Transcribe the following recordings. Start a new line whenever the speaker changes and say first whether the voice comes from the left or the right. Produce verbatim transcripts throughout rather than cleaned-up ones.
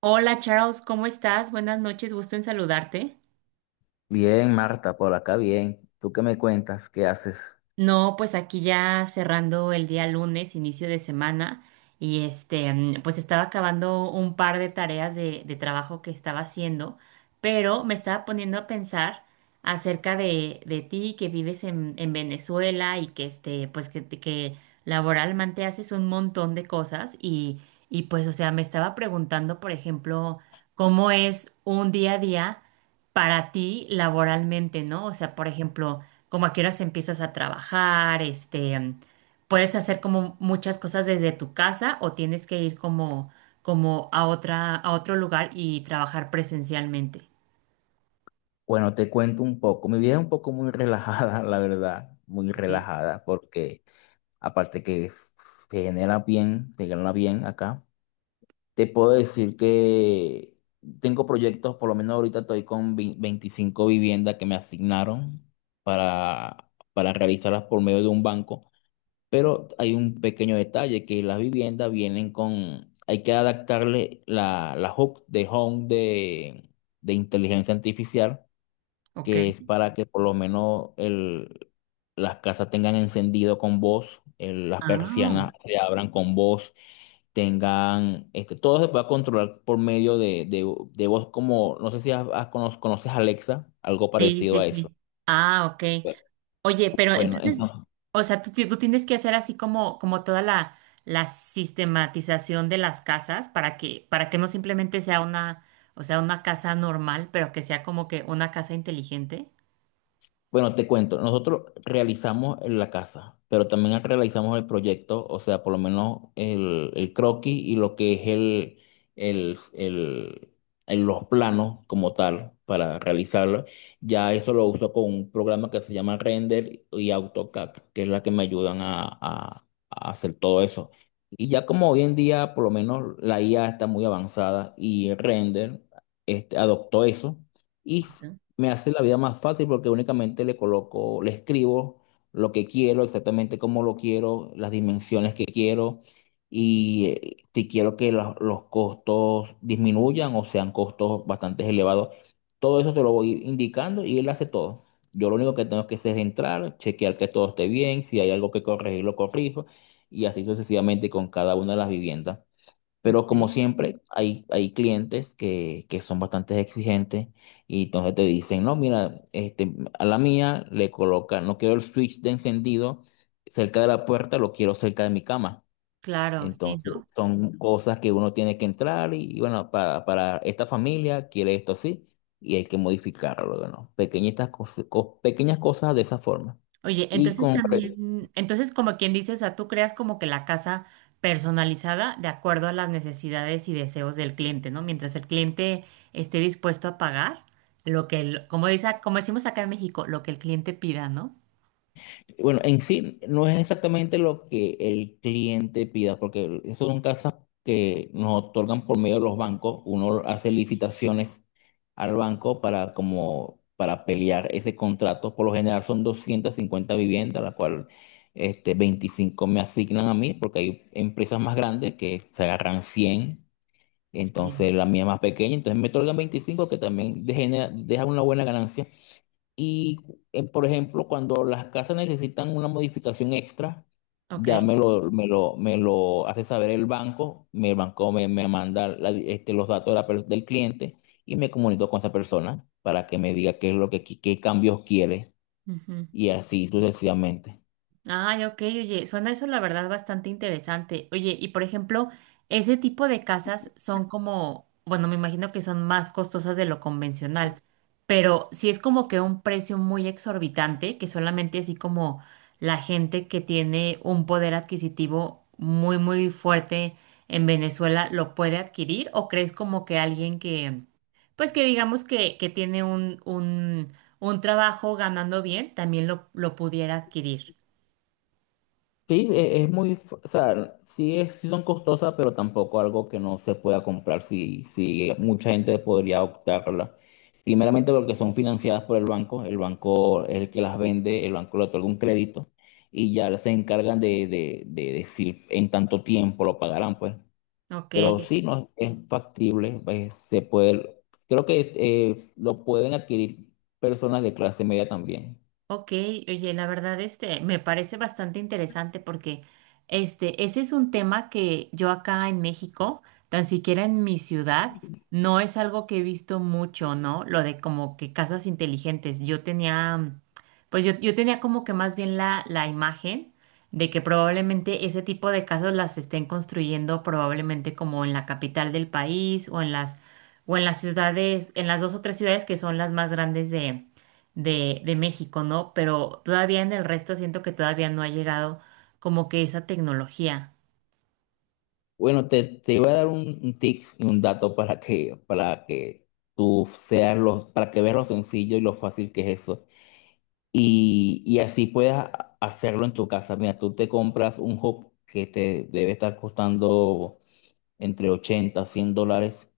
right: Hola Charles, ¿cómo estás? Buenas noches, gusto en saludarte.
left: Bien, Marta, por acá bien. ¿Tú qué me cuentas? ¿Qué haces?
right: No, pues aquí ya cerrando el día lunes, inicio de semana, y este, mm, pues estaba acabando un par de tareas de, de trabajo que estaba haciendo, pero me estaba poniendo a pensar acerca de, de ti que vives en, en Venezuela y que este, pues que, que laboralmente haces un montón de cosas y, y pues, o sea, me estaba preguntando, por ejemplo, cómo es un día a día para ti laboralmente, ¿no? O sea, por ejemplo, como a qué horas empiezas a trabajar, este, em, puedes hacer como muchas cosas desde tu casa o tienes que ir como, como a otra, a otro lugar y trabajar presencialmente.
left: Bueno, te cuento un poco. Mi vida es un poco muy relajada, la verdad, muy
right: Ok,
left: relajada, porque aparte que f- se genera bien, se genera bien acá. Te puedo decir que tengo proyectos, por lo menos ahorita estoy con vi- veinticinco viviendas que me asignaron para, para realizarlas por medio de un banco. Pero hay un pequeño detalle, que las viviendas vienen con, hay que adaptarle la, la hook de Home de, de inteligencia artificial,
right: ok.
left: que es para que por lo menos el, las casas tengan encendido con voz, el- las
right: Ah,
left: persianas se abran con voz, tengan, este, todo se puede controlar por medio de, de, de voz como, no sé si has- has cono- conoces Alexa, algo
right: sí,
left: parecido
right: sí,
left: a eso.
right: sí. Ah, ok. Oye, pero
left: Bueno,
right: entonces,
left: entonces.
right: o sea, tú, ti- tú tienes que hacer así como, como toda la, la sistematización de las casas para que, para que no simplemente sea una, o sea, una casa normal, pero que sea como que una casa inteligente.
left: Bueno, te cuento, nosotros realizamos en la casa, pero también realizamos el proyecto, o sea, por lo menos el, el croquis y lo que es el, el, el- el- los planos como tal para realizarlo. Ya eso lo uso con un programa que se llama Render y AutoCAD, que es la que me ayudan a, a- a hacer todo eso. Y ya como hoy en día, por lo menos la I A está muy avanzada y Render este, adoptó eso. Y
right: Ok.
left: me hace la vida más fácil porque únicamente le coloco, le escribo lo que quiero, exactamente cómo lo quiero, las dimensiones que quiero y eh, si quiero que los, los costos disminuyan o sean costos bastante elevados. Todo eso te lo voy indicando y él hace todo. Yo lo único que tengo que hacer es entrar, chequear que todo esté bien, si hay algo que corregir, lo corrijo y así sucesivamente con cada una de las viviendas. Pero como
right: Ok.
left: siempre, hay, hay clientes que, que son bastante exigentes y entonces te dicen, no, mira, este, a la mía le coloca, no quiero el switch de encendido cerca de la puerta, lo quiero cerca de mi cama.
right: Claro, sí,
left: Entonces,
right: ¿no?
left: son cosas que uno tiene que entrar y, y bueno, para, para esta familia quiere esto así y hay que modificarlo, ¿no? Pequeñitas cosas, pequeñas cosas de esa forma.
right: Oye,
left: Y
right: entonces
left: con, re-
right: también, entonces como quien dice, o sea, tú creas como que la casa personalizada de acuerdo a las necesidades y deseos del cliente, ¿no? Mientras el cliente esté dispuesto a pagar lo que, el- como dice, como decimos acá en México, lo que el cliente pida, ¿no?
left: Bueno, en sí no es exactamente lo que el cliente pida, porque eso son casas que nos otorgan por medio de los bancos. Uno hace licitaciones al banco para como para pelear ese contrato. Por lo general son doscientas cincuenta viviendas, la cual este veinticinco me asignan a mí, porque hay empresas más grandes que se agarran cien, entonces
right: Sí.
left: la mía es más pequeña, entonces me otorgan veinticinco que también deja deja una buena ganancia. Y, eh, por ejemplo, cuando las casas necesitan una modificación extra, ya
right: Ok.
left: me lo, me lo, me lo hace saber el banco, mi- el banco me, me manda la- este, los datos de la per- del cliente y me comunico con esa persona para que me diga qué es lo que, qui- qué cambios quiere
right: Ujú.
left: y así sucesivamente.
right: Ay, ok, oye, suena eso la verdad bastante interesante. Oye, y por ejemplo, ese tipo de casas son como, bueno, me imagino que son más costosas de lo convencional, pero si es como que un precio muy exorbitante, que solamente así como la gente que tiene un poder adquisitivo muy, muy fuerte en Venezuela lo puede adquirir, ¿o crees como que alguien que, pues que digamos que, que tiene un, un, un trabajo ganando bien, también lo, lo pudiera adquirir?
left: Sí, e- es muy, f- o sea, sí, es, sí son costosas, pero tampoco algo que no se pueda comprar, si si mucha gente podría optarla. Primeramente porque son financiadas por el banco, el banco es el que las vende, el banco le otorga un crédito y ya se encargan de, de, de decir en tanto tiempo lo pagarán, pues.
right: Ok,
left: Pero sí, no es factible, pues, se puede, creo que eh, lo pueden adquirir personas de clase media también.
right: ok, oye, la verdad este me parece bastante interesante porque este ese es un tema que yo acá en México, tan siquiera en mi ciudad, no es algo que he visto mucho, ¿no? Lo de como que casas inteligentes. Yo tenía, mm, pues yo, yo tenía como que más bien la, la imagen de que probablemente ese tipo de casas las estén construyendo probablemente como en la capital del país o en las o en las ciudades, en las dos o tres ciudades que son las más grandes de, de México, ¿no? Pero todavía en el resto siento que todavía no ha llegado como que esa tecnología.
left: Bueno, te, te iba a dar un, un tip y un dato para que, para que tú seas lo, para que veas lo sencillo y lo fácil que es eso. Y, y así puedas hacerlo en tu casa. Mira, tú te compras un hub que te debe estar costando entre ochenta a cien dólares.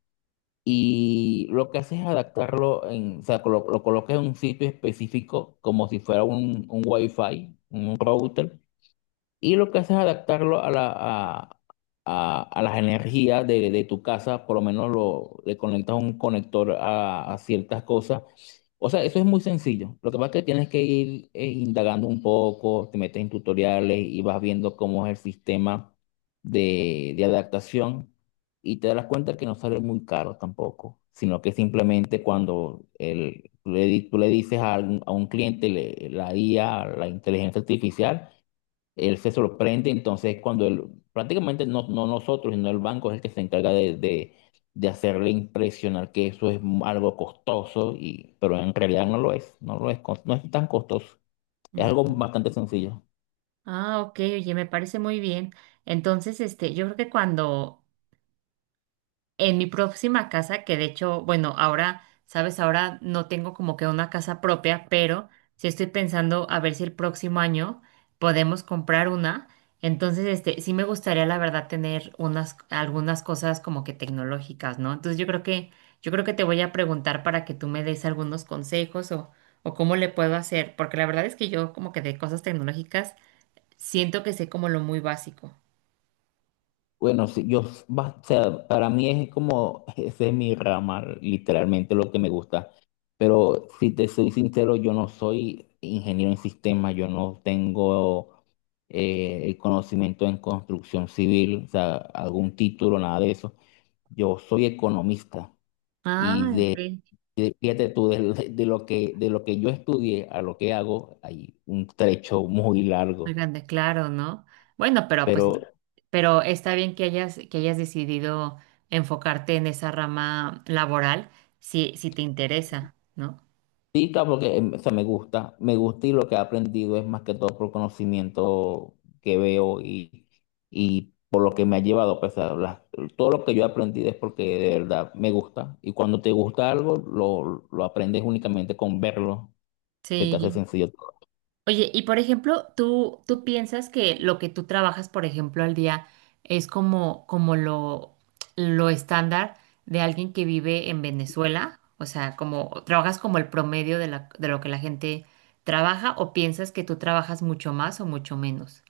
left: Y lo que haces es adaptarlo, en, o sea, colo- lo, colocas en un sitio específico como si fuera un, un Wi-Fi, un router y lo que haces es adaptarlo a, la, a, a- a las energías de, de tu casa, por lo menos lo, le conectas un conector a, a ciertas cosas. O sea, eso es muy sencillo. Lo que pasa es que tienes que ir eh, indagando un poco, te metes en tutoriales y vas viendo cómo es el sistema de, de adaptación y te das cuenta que no sale muy caro tampoco, sino que simplemente cuando el, le di- tú le dices a, algún- a un cliente, le- la I A, la inteligencia artificial, él se sorprende, entonces cuando él, prácticamente no, no nosotros, sino el banco es el que se encarga de, de, de hacerle impresionar que eso es algo costoso, y, pero en realidad no lo es, no lo es, cos- no es tan costoso, es
right: No.
left: algo bastante sencillo.
right: Ah, ok, oye, me parece muy bien. Entonces, este, yo creo que cuando en mi próxima casa, que de hecho, bueno, ahora, sabes, ahora no tengo como que una casa propia, pero sí estoy pensando a ver si el próximo año podemos comprar una. Entonces, este, sí me gustaría, la verdad, tener unas, algunas cosas como que tecnológicas, ¿no? Entonces, yo creo que, yo creo que te voy a preguntar para que tú me des algunos consejos o, o cómo le puedo hacer, porque la verdad es que yo como que de cosas tecnológicas siento que sé como lo muy básico.
left: Bueno, sí, yo, va- o sea, para mí es como, ese es mi rama, literalmente lo que me gusta. Pero si te soy sincero, yo no soy ingeniero en sistemas, yo no tengo eh, el conocimiento en construcción civil, o sea, algún título, nada de eso. Yo soy economista y
right: Ah, ok.
left: de, de- fíjate tú, de, de lo que, de lo que yo estudié a lo que hago, hay un trecho muy
right: Muy
left: largo.
right: grande, claro, ¿no? Bueno, pero pues,
left: Pero
right: pero está bien que hayas, que hayas decidido enfocarte en esa rama laboral, si, si te interesa, ¿no?
left: Sí, claro, porque em, o sea, me gusta, me gusta y lo que he aprendido es más que todo por conocimiento que veo y, y por lo que me ha llevado, pues, a las- todo lo que yo he aprendido es porque de verdad me gusta y cuando te gusta algo lo, lo aprendes únicamente con verlo, se te hace
right: Sí.
left: sencillo todo.
right: Oye, y por ejemplo, ¿tú, tú piensas que lo que tú trabajas, por ejemplo, al día es como, como lo, lo estándar de alguien que vive en Venezuela? O sea, como, ¿trabajas como el promedio de la, de lo que la gente trabaja o piensas que tú trabajas mucho más o mucho menos?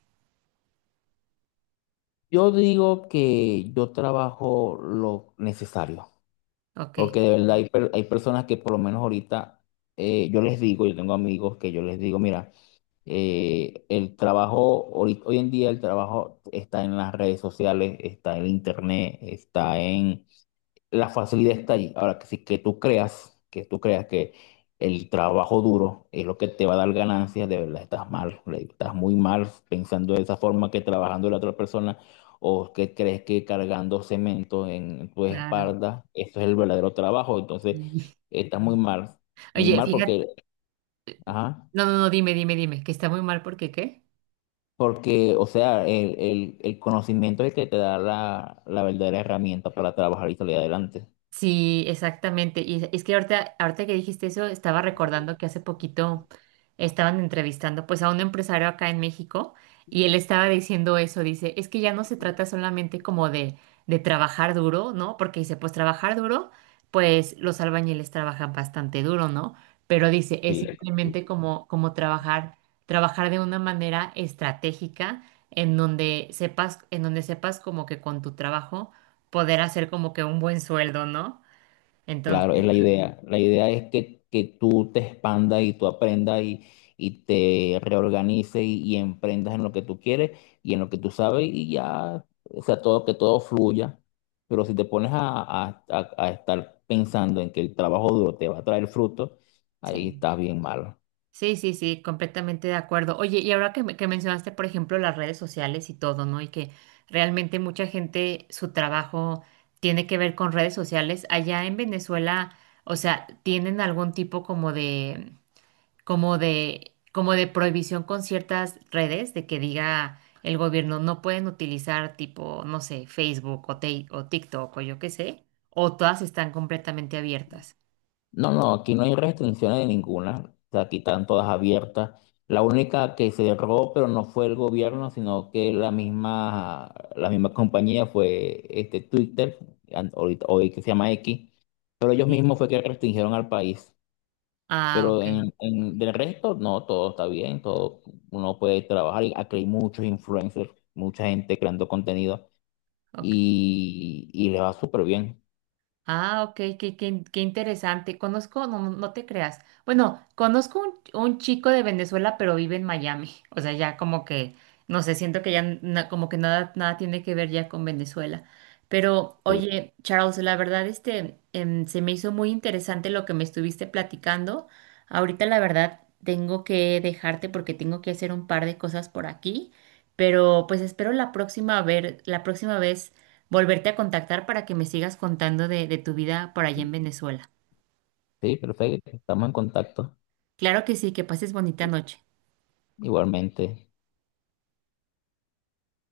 left: Yo digo que yo trabajo lo necesario,
right: Ok,
left: porque de verdad hay, per- hay personas que por lo menos ahorita eh, yo les digo, yo tengo amigos que yo les digo, mira, Eh, el trabajo, hoy, hoy en día el trabajo está en las redes sociales, está en internet, está en. La facilidad está allí. Ahora, que si que tú creas, que tú creas que el trabajo duro es lo que te va a dar ganancias, de verdad estás mal, le- estás muy mal pensando de esa forma que trabajando la otra persona o que crees que cargando cemento en tu
right: claro.
left: espalda, eso es el verdadero trabajo. Entonces, estás muy mal, muy
right: Oye,
left: mal
right: fíjate,
left: porque. Ajá.
right: no, no, no, dime, dime, dime, que está muy mal porque ¿qué?
left: Porque, o sea, el, el- el conocimiento es el que te da la, la verdadera herramienta para trabajar y salir adelante.
right: Sí, exactamente. Y es que ahorita, ahorita que dijiste eso, estaba recordando que hace poquito estaban entrevistando pues a un empresario acá en México y él estaba diciendo eso, dice, es que ya no se trata solamente como de, de trabajar duro, ¿no? Porque dice, pues trabajar duro, pues los albañiles trabajan bastante duro, ¿no? Pero dice, es
left: Sí,
right: simplemente como, como trabajar, trabajar de una manera estratégica en donde sepas, en donde sepas como que con tu trabajo poder hacer como que un buen sueldo, ¿no?
left: claro, es
right: Entonces,
left: la idea. La idea es que, que tú te expandas y tú aprendas y, y te reorganices y, y emprendas en lo que tú quieres y en lo que tú sabes y ya, o sea, todo, que todo fluya. Pero si te pones a, a- a- a estar pensando en que el trabajo duro te va a traer fruto, ahí
right: sí.
left: estás bien mal.
right: Sí, sí, sí, completamente de acuerdo. Oye, y ahora que, me- que mencionaste, por ejemplo, las redes sociales y todo, ¿no? Y que realmente mucha gente, su trabajo tiene que ver con redes sociales. Allá en Venezuela, o sea, ¿tienen algún tipo como de, como de, como de prohibición con ciertas redes de que diga el gobierno no pueden utilizar tipo, no sé, Facebook o, Ti- o TikTok o yo qué sé? ¿O todas están completamente abiertas?
left: No, no, aquí no hay restricciones de ninguna. O sea, Aquí están todas abiertas. La única que cerró, pero no fue el gobierno, sino que la misma, la misma compañía fue este Twitter, an- ahorita- hoy que se llama X, pero ellos mismos fue que restringieron al país.
right: Ah,
left: Pero
right: ok.
left: en, en- del resto, no, todo está bien, todo uno puede trabajar. Y Aquí hay muchos influencers, mucha gente creando contenido
right: Ok.
left: y, y le va súper bien.
right: Ah, ok, qué, qué- qué interesante. Conozco, no, no no te creas. Bueno, conozco un, un chico de Venezuela, pero vive en Miami. O sea, ya como que, no sé, siento que ya na- como que nada, nada tiene que ver ya con Venezuela. Pero,
left: Sí,
right: oye, Charles, la verdad, este, em, se me hizo muy interesante lo que me estuviste platicando. Ahorita, la verdad, tengo que dejarte porque tengo que hacer un par de cosas por aquí. Pero, pues espero la próxima ver, la próxima vez volverte a contactar para que me sigas contando de, de tu vida por allá en Venezuela.
left: sí, perfecto, estamos en contacto
right: Claro que sí, que pases bonita noche.
left: igualmente.